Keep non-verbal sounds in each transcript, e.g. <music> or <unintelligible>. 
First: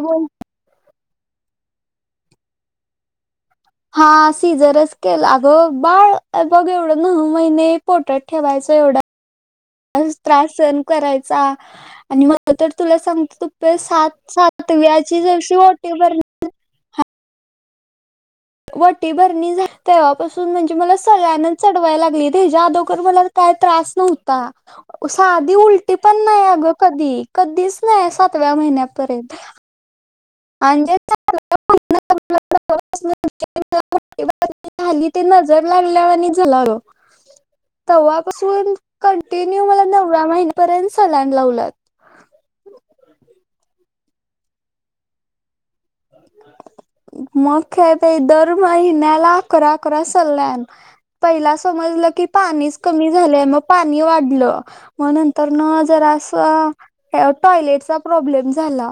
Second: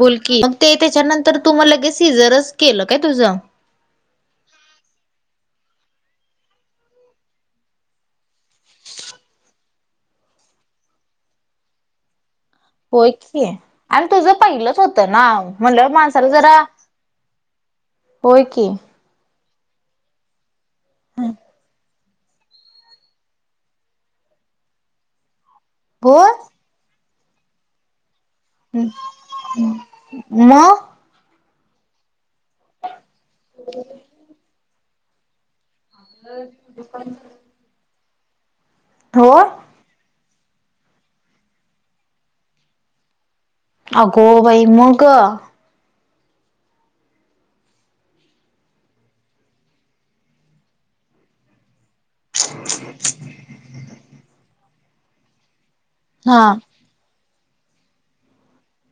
बोल की. मग ते त्याच्यानंतर तु मग लगेच सीझरच केलं काय तुझं? हा, सीझरच केला, अगं बाळ बघ एवढं नऊ महिने पोटात- ठेवायच. एवढा <unintelligible> त्रास सहन करायचा आणि मग- आता तुला होय सांगते, की त्या आणि सात तुझं पहिलंच होतं ना सातव्याची जशी म्हणलं ओटी माणसाला भरली. जरा हा होय की ते बरं नी झाल तेव्हापासून म्हणजे मला सलाईनचं चढवाय लागलीत हेज्या अदोगर मला काय त्रास नव्हता साधी उलटी पण होय नाय अगं कधी कधीच नाय सातव्या महिन्यापर्यंत म <inaudible> हल्ली ते नजर लागल्या वाणीच झालं अगं तवापासून होय कंटिन्यू मला नवव्या महिन्यापर्यंत सलाईन लावल्यात. आगोबाई मग म काय बाई दर महिन्याला अकरा अकरा सलाईन. पहिला समजलं की पाणीच कमी झालंय म पाणी वाढलं म नंतर न जरास हा काय टॉयलेटचा प्रॉब्लेम झाला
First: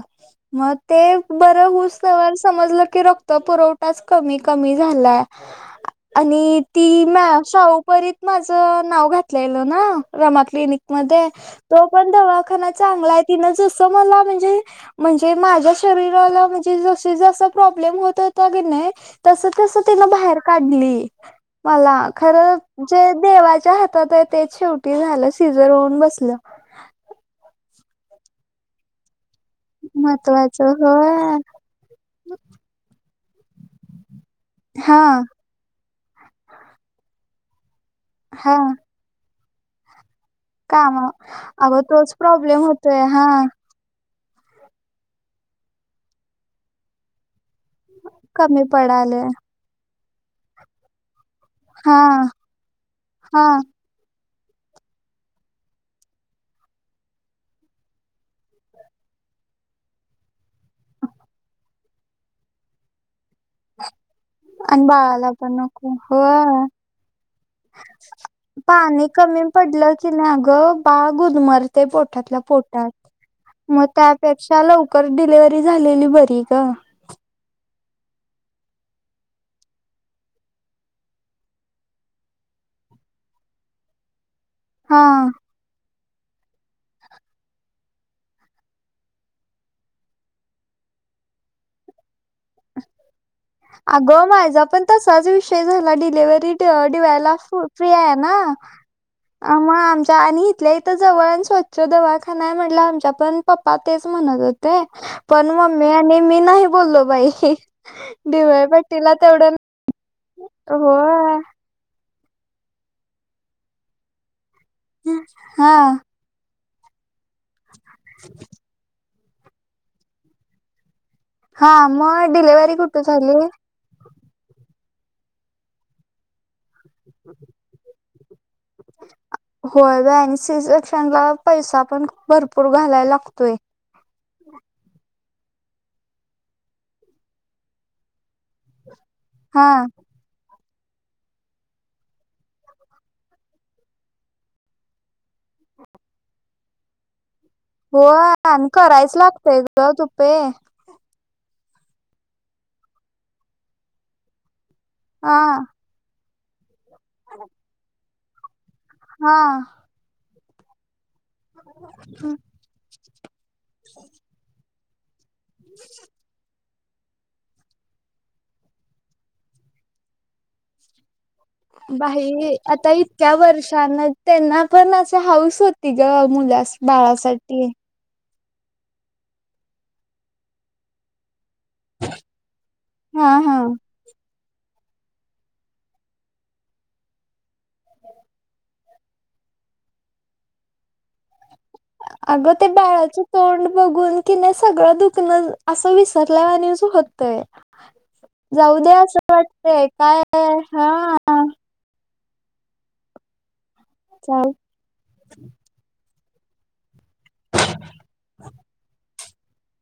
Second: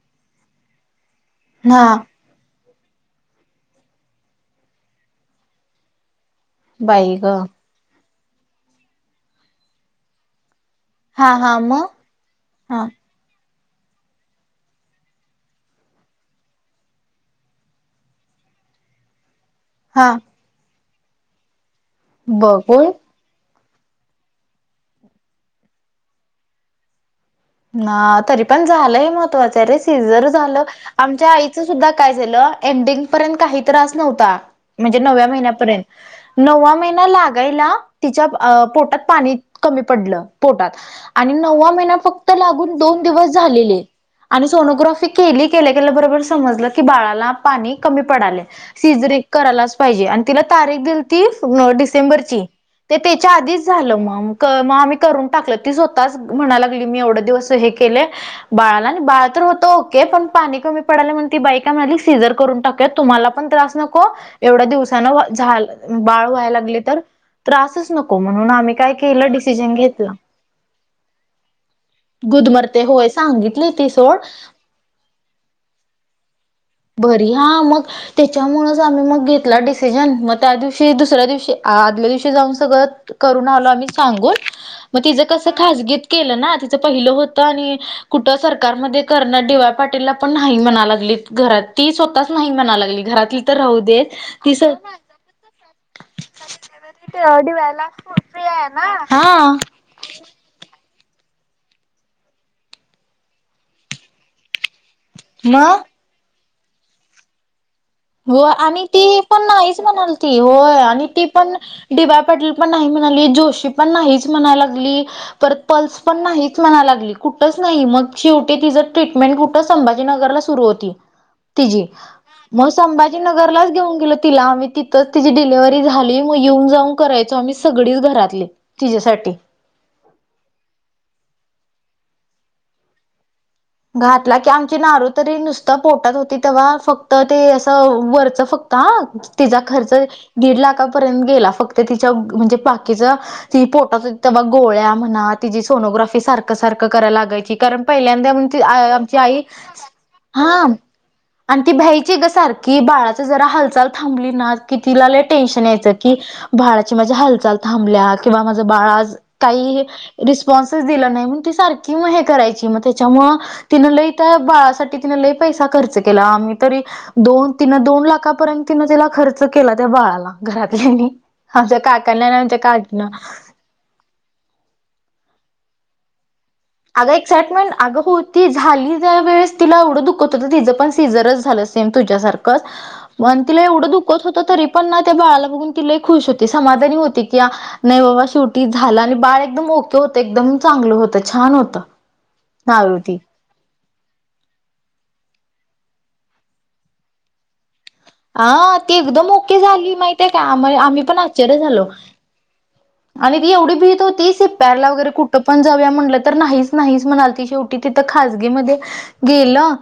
म ते बर हा हुस स्तवर समजल की रक्त पुरवठाच कमी कमी झाला आणि ती बाई म ग शाहूपरीत माझं नाव घातलेलं ना रमा क्लिनिक मध्ये हा हा तो मग पण दवाखाना हा चांगलायेत तिनं जस मला म्हणजे म्हणजे माझ्या शरीराला ती जसं जसं प्रॉब्लेम होतं होता की नाय तसं तसं हा तिनं बाहेर काढली मला खर बघ होय जे देवा च्या हातात हाय तेच शेवटी झालं सीझर होऊन बसलं. ना तरी पण झालंय महत्त्वाचं अरे सिझर झालं महत्वाचं आमच्या होय आई च सुद्धा काय झाल एडिंग पर्यंत काही त्रास नव्हता हा म्हणजे नवव्या महिन्यापर्यंत नववा महिना लागायला तिच्या हा अ पोटात पाणी कमी पडलं. पोटात काम आणि नववा अगं महिना तोच फक्त प्रॉब्लेम लागून होतोय दोन हा दिवस झाले ले आणि सोनोग्राफी केली केल्या केल्या बरोबर समजलं की बाळाला पाणी कमी पडालय कमी पडाले सिझरिक करायलाच पाहिजे आणि तिला तारीख दिल ती हा डिसेंबरची त, तेच्या हा आधीच झालं म त म आम्ही करून टाकलं ती स्वतःच म्हणाय लागली मी एवढे दिवस हे केलय बाळाला आणि बाळा तर होतं ओके पण पाणी कमी पडालय म्हणून ती बाई का म्हणाली सीझर करून टाकू या तुम्हाला पण त्रास नको एवढ्या आणि दिवसान बाळाला पण झा नको बाळ व्हायला होय लागलय तर त्रासच नको म्हणून आम्ही काय पाणी केलं कमी डिसिजन पडलं की घेतलां. ना अगं बाळ गुदमरतय पोटातल्या पोटात होय सांगितली म ती सोड त्यापेक्षा लवकर डिलिव्हरी झालेली बरी ग. बरी हा मग त्याच्यामुळच आम्ही मग घेतला डिसिजन म त्या दिवशी दुसऱ्या दिवशी आदल्या दिवशी जाऊन सगळं करून आलो आम्ही सांगुण म हा तिज कस खाजगीत केल ना पहिलं होत आणि कुट सरकारमध्ये करण डी वाय पाटीलला पण नाही म्हणा लागलीत घरात ती स्वतः अग माझा अगं पण तसाच विषय झाला डिलेव्हरी ते डी वाय ला माझी फ डीवायला फ्री आय ना आहे ना हा अ म आमच्या आणि इथल्या इथं इथं जवळ स्वच्छ दवाखाना हाय म्हटल्यावर आमच्या पण पप्पा तेच म्हणत होते. पण मग मम्मी आणि मी नाही बोललो बाई हो डिवळ आणि पट्टीला ती पण तेवढं नाहीच म्हनलती होय आणि ती पण डी वाय पाटील पण नाही म्हणाली जोशी पण नाहीच म्हणाय लागली. परत हा पल्स पण नाहीच म्हणाय लागली. कुठच नाही, मग शेवटी तिच ट्रीटमेंट कुठ संभाजीनगरला सुरु होती. तिची हा, मग मग डिलिव्हरी कुठे झाली संभाजीनगरलाच घेऊन गेलो, तिला आम्ही तिथंच तिची डिलिव्हरी झाली मग येऊन जाऊन करायचो. आम्ही सगळीच घरातले तिच्यासाठी होय, बाय सी सेक्शनला पैसा पण भरपूर घालायला लागतोय. घातला की, आमची नारू तरी नुसत पोटात होती. तेव्हा फक्त ते अस वरच का तिचा हा खर्च दीड लाखापर्यंत गेला. फक्त तिच्या म्हणजे बाकीचा ती पोटात तेव्हा गोळ्या म्हणा, तिची सोनोग्राफी सारखं सारखं कराय लागायची. होय आणि करायच लागतय ग तुपे <unintelligible> आणि ती भ्यायची ग सारखी बाळाची जरा हालचाल थांबली ना, कि तिला लय हा टेन्शन यायच, की बाळाची माझ्या हालचाल थांबल्या किंवा माझ बाळ आज हा काही रिस्पॉन्सच दिला नाही. ती सारखं हे करायची मग तिच्यामुळे तिनं लई त्या बाळासाठी तिनं लय, पैसा खर्च केला आम्ही तरी दोन, तिनं दोन लाखापर्यत तिनं त्याला खर्च केला. त्या बाळाला घरातल्यानी आमच्या भारी काकांना आणि हे आमच्या आता काकीनं इतक्या वर्षान त्यांना पण अशी हौस होती ग मुलाची. अगं एक्साइटमेंट अगं होती झाली, त्या वेळेस तिला एवढं दुखत होतं. तिचं पण सीझरच झालं. सेम तुझ्यासारख हा पण हा तिला एवढं दुख दुखत होत तरी पण ना त्या बाळाला बघून ती लय खुश होती. समाधानी होती. कि नाही बाबा शेवटी झालं आणि बाळ एकदम ओके होतं. एकदम चांगलं होतं, छान होतं. अगं ते नारळ ती बाळाच तोंड बघून कि नाही सगळं दुखणं असं विसरल्या वाणीच होतय. हा जाऊ ती दया एकदम असं ओके वाटतेय झाली काय. माहितीय का आम्हा आम्ही हा, पण आश्चर्य झालो, आणि ती एवढी भीत होती. सी जाऊ पी आर ला वगैरे कुठं पण जाऊया म्हटलं तर नाहीच. नाहीच म्हणाल ती शेवटी तिथं खाजगी मध्ये गेलं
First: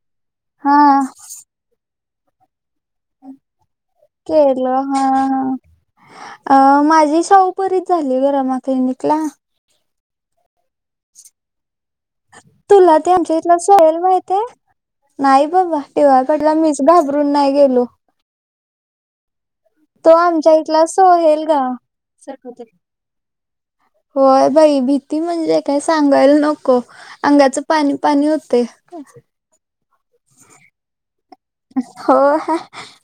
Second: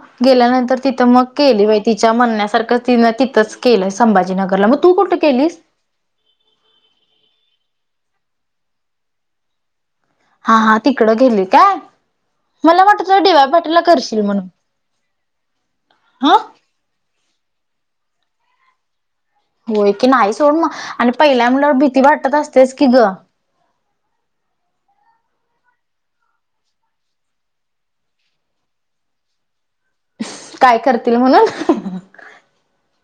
हा गेल्यानंतर तिथं मग केली बाई. तिच्या म्हणण्यासारखं तिनं तिथंच केलंय, संभाजीनगरला मग तू कुठं केली. अ माझी शाहूपुरीत झाली रमा क्लिनिकला. हा हा, तिकडं गेली काय. मला तुला ते वाटलं डी आमच्या वाय इथला, पाटीलला सोहेल करशील माहिते म्हणून आहे. बाबा पिवळा हा पडला मीच. घाबरून नाही गेली. होय की तो नाही. आमच्या सोड मग इथला आणि सोहेल पहिल्या ग मुलावर भीती वाटत असतेच की ग. होय, बाई भीती म्हणजे काय सांगायला नको. अंगाचं पाणी पाणी होतंय. काय करतील म्हणून हो, हा हा,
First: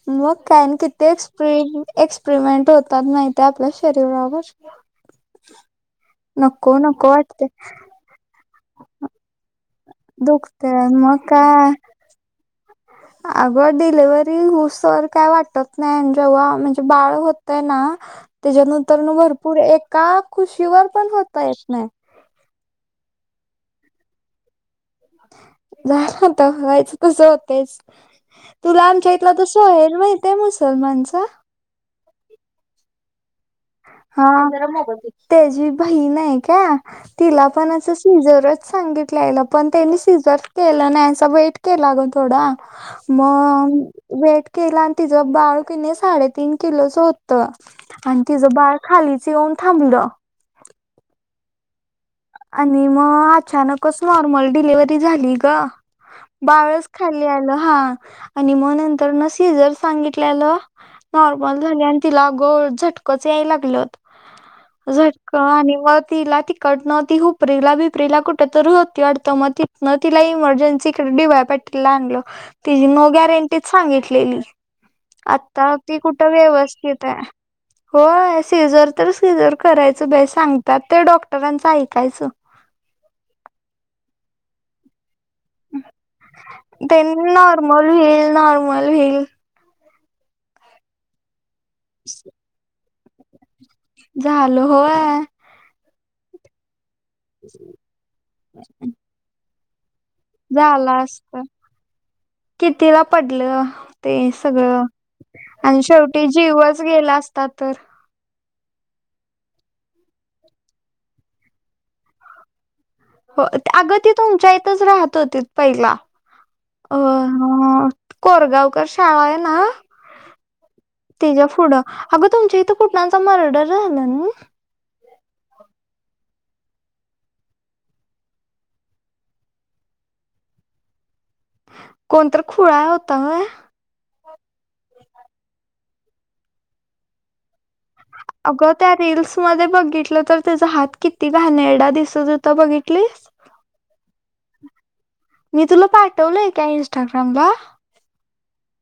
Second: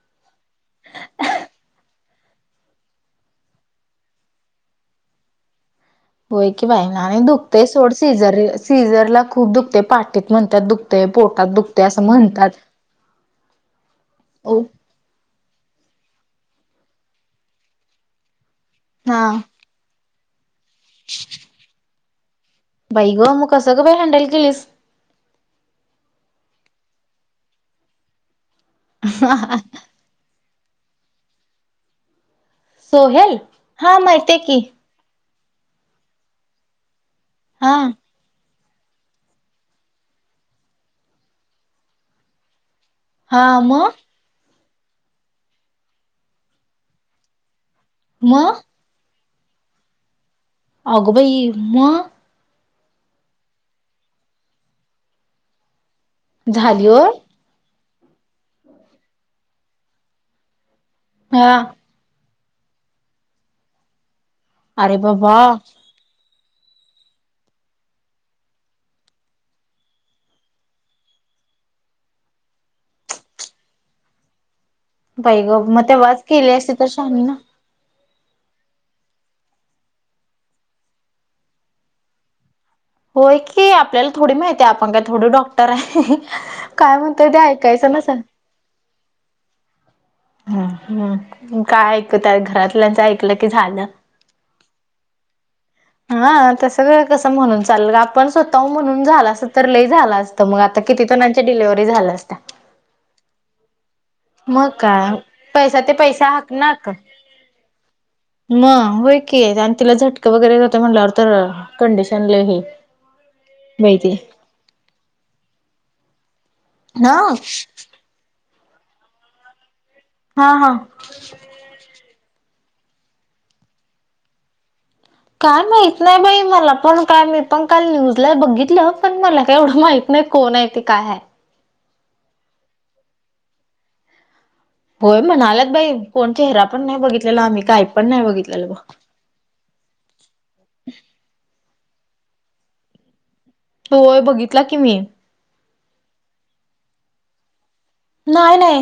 मग काय आणि किती एक्सप एक्सपेरिमेंट होतात. माहिती आपल्या शरीरावर <inaudible> होय की नको बाई नको नाही वाटते दुखतय. सोड सीझर सीझरला खूप दुखतय पाठीत म्हणतात. दुखतय, मग पोटात काय दुखतय असं म्हणतात. अगं डिलिव्हरी होऊस तोवर काय वाटत. नाय. जेव्हा म्हणजे बाळ होतय, ना त्याच्यानंतर हा. भरपूर एक एका खुशीवर पण होता येत नाही. बाई ग मग कस ग बाय हँडल केलीस. <unintelligible> झालं... आता व्हायचं तसं होतंयच तुला आमच्या इथला तो सोहेल माहिती ए मुसलमानचा? सोहेल? हा माहितीय की हा... त्याची बहीण हेए का.. तिला पण हा. असंच सिझरच सांगितलेलं... पण त्यांनी सिझर केलं नाही... असं वेट केला गं थोडा मग हा मग? वेट केला आणि... तिचं बाळ कि नई साडेतीन किलोचं होतं... आणि तिचं मग बाळ खालीच येऊन थांबलं. अगोबाई... मग? आणि मग अचानकच नॉर्मल डिलिव्हरी झाली गं झाली बाळच होय. खाली आलं... हा... आणि मग नंतरनं सीझर सांगितल्यालं नॉर्मल हा. झाली आणि तिला अगं... झटकंच यायला लागलं अरे बाबा झटका आणि मग तिला तिकडनं ती हुपरीला बिपरीला कुठंतरी होती वाटतं... मग तिथनं तिला इमर्जन्सीकडं डी वाय पाटिलला आणलं तिची नो गॅरंटीच सांगितलेली... बाई ग आता मग ती तेव्हाच कुठं केली असती तर व्यवस्थित ए? शहाणी ना. होय... सिजर तर सिजर करायचं.... बाई सांगतात ते डॉक्टरांचं ऐकायचं. होय की... आपल्याला थोडी माहिती ए... आपण काय थोडं डॉक् -टर ए... काय म्हणतंय त्यांनी ते नॉर्मल ऐकायचं ना सां व्हील <unintelligible> हं... हम्म... काय ऐकत्या... घरातल्यांचं ऐकलं की झालं झालं होय हा... तसं गं... कसं म्हणून चालल... आपण स्वतःहून म्हणून झालं असं... तर लई झालं तर मग आता... झालं किती असत जणांच्या डिलिव्हरी झाल्या असत्या. कितीला पडलं? ते मग सगळं... काय पैसा आणि ते शेवटी पैसा जीवच हाकनाक गेला असता तर? मग होय की... आणि तिला झटकं वगैरे येत होते म्हटल्यावर तर कंडिशन लय हे हो... ते... अगं ते तुमच्या इथंच राहत होते पहिला... ना अं कोरगावकर शाळा ए ना? हा हा. तेच्या फुढं... अगं तुमच्या इथं कुठनांचा मर्डर झाला नं? काय माहित नाही बाई मला... पण काय... मी पण काल न्यूजला बघितलं.. पण मला काय एवढं माहित नाई कोण हेती... काय हाय? कोणतरी खुळा होता व्हय होय म्हणाल्यात बाई... कोण चेहरा पण नाही बघितलेला आम्ही काय पण नाही बघितलेलं अगं बघ. त्या रील्स मध्ये बघितलं तर... त्याचा हात किती घाणेरडा दिसत होता.. बघितलीस? होय... बघितला की मी मी तुला पाठवलंय का इन्स्टाग्रामला? नाय नाय...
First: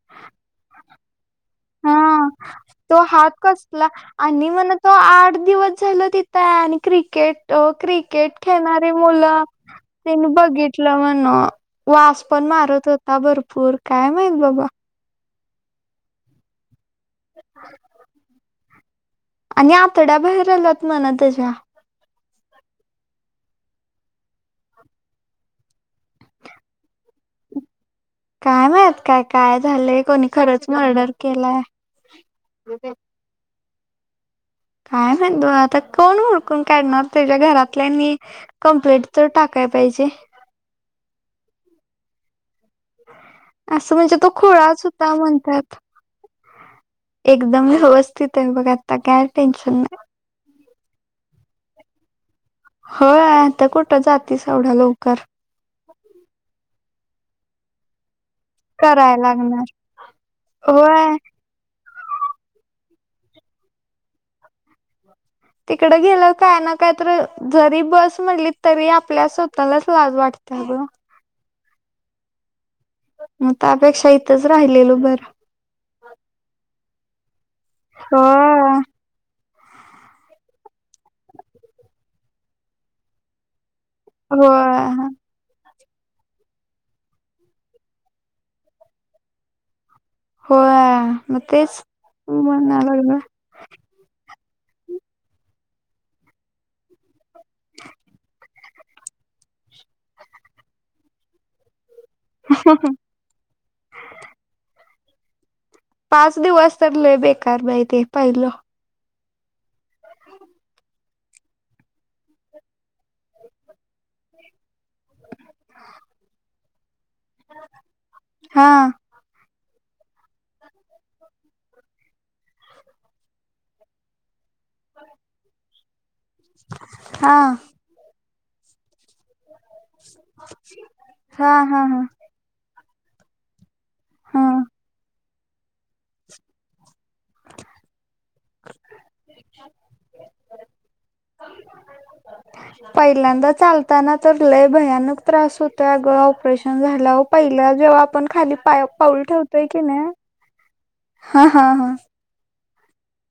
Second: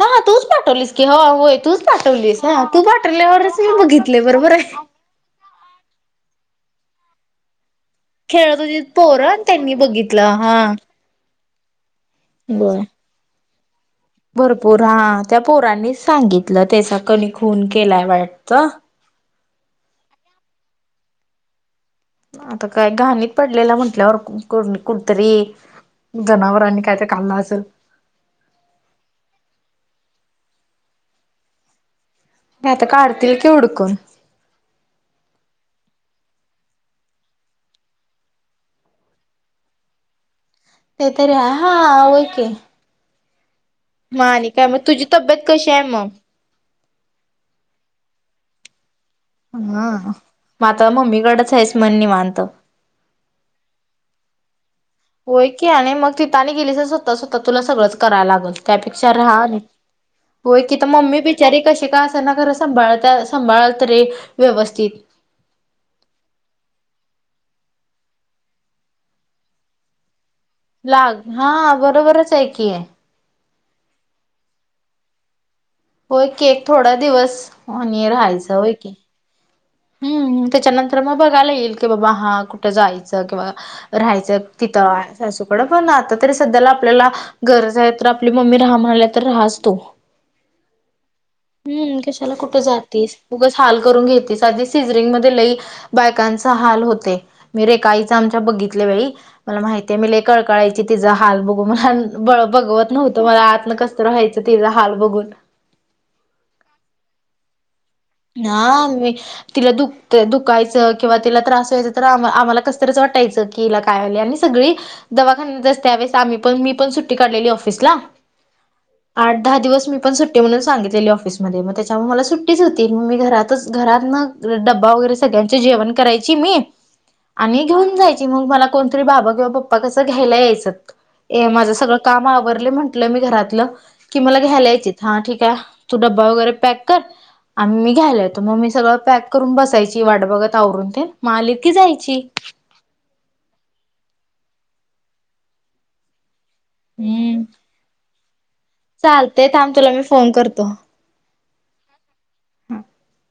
हाहा... तूच पाठवलीस की... हो.. होय तूच. तू पाठवलीस हा... तू तो हात पाठवल्यावरच मी कसला बघितलं... आणि बरोबर ए. म्हण तो आठ <unintelligible> तिथं आणि क्रिकेट... अं... क्रिक क्रिकेट खेळत होती खेळणारी पोरं मुलं... त्यांनी तिनं बघितलं हा बघितलं म्हणं. वास पण बर मारत होता भरपूर. काय माहित बाबा भरपूर हा, त्या पोरांनीच सांगितलं, त्याचा कनी खून केलाय वाटत. आणि आतड्या बाहेर आल्यात म्हण त्याच्या. आता काय घाणीत पडलेला म्हंटल्यावर <unintelligible> कुठतरी- जनावरांनी काय तर खाल्ल असंल. काय माहीत, काय, काय झालय, कोणी खरंच म ऑर्डर केलाय? नाहीतर, आता काढतील की हूडकून. काय म्हणतोय, आता कोण हुडकून काढणार त्याच्या घरातल्यानी- कंप्लेट तर टाकाय पाहिजे. ते तरी आहे हाय, हा होय कि. असं म्हणजे, तो मग खुळाच तुझी होता तब्येत कशी म्हणत्यात. आहे मग एकदम व्यवस्थित आहे बघा, आता काय? टेन्शन हा, नाही म आता मम्मीकडेच आहेच म्हण निवांत? हो, आता कुठं जातीस एवढं लवकर? होय की आणि मग तिथने गेली तर, स्वतःच स्वतः तुला सगळंच करायला लागल. त्यापेक्षा कराय राहा आणि. लागणार होय तिथ मम्मी बी- बिचारी कशी का असं ना, खरं सांभाळत्या, सांभाळल तरी व्यवस्थित. तिकड गेलं काय ना काय तर, जरी बस म्हणली तरी आपल्या स्वतःलाच लाज वाटत्या अग. <unintelligible> हा, बरोबरच आहे की. मग त्यापेक्षा इथंच राहिलेल बरं. होय की, एक थोडा दिवस आणि राहायचा होय की. हम्म, त्याच्यानंतर मग बघायला येईल की, बाबा हा कुठं जायचं किंवा - राहायचं होय. तिथं अस. <unintelligible> पण आता तरी सध्याला आपल्याला गरज आहे तर, आपली मम्मी राहा म्हणाल्या तर राहाच तू. होय मग तेच हम्म, कशाला कुठे म्हणा जातीस, लागलं उगच हाल करून घेतीस. आधीच सिजरिंग मध्ये लई बायकांचा हाल होतय, मी रेखाआईचा आमच्या बघितल्या बाई. मला माहितीये, मी लय कळकळायची तिचा हाल बघून. बळ बघवत नव्हतं, मला आतन कसतर व्हायचं तिच हाल बघून. पाच दिवस तर लय बेकार बाई ते. पहिलं <unintelligible> तिला दुख दुखायचं किंवा तिला त्रास व्हायचं तर आम आम्हाला कसंतर वाटायचं की, तिला काय झाले आणि सगळी- दवाखान्यातच त्यावेळेस आम्ही पण मी पण, सुट्टी काढलेली ऑफिसला. हा आठ, दहा दिवस मी पण सुट्टी म्हणून सांगितलेली ऑफिसमध्ये, मग त्याच्यामुळे मला सुट्टीच हो- ते, मग मी घरातच घरात ना डब्बा वगैरे, सगळ्यांचे जेवण करायचे- ची मी हा आणि घेऊन जायची मग मला कोणतरी बाबा किंवा प- प्पा कस घ्यायला यायचं. ये हा माझं हा सगळं हा काम आवरले म्हंटलं मी घरातलं - कि, मला हा घ्यायला यायचीत. हा ठीक आहे, तू डब्बा वगैरे पॅक कर- आणि मी घ्यायला येतो, मग मी सगळं पॅक करून बसायची, वाट बघत आवरून तेन आलेत की जायची. पहिल्यांदा चालताना तर लय भयानक त्रास होतोय आग. आँपरेशन झाल्यावर हम्म पहिला जेव्हा आपण खाली पाय पाऊल चालतय ठेवतोय थांब की तुला मी नाही- फोन करतो हा, हा, हा. <inaudible>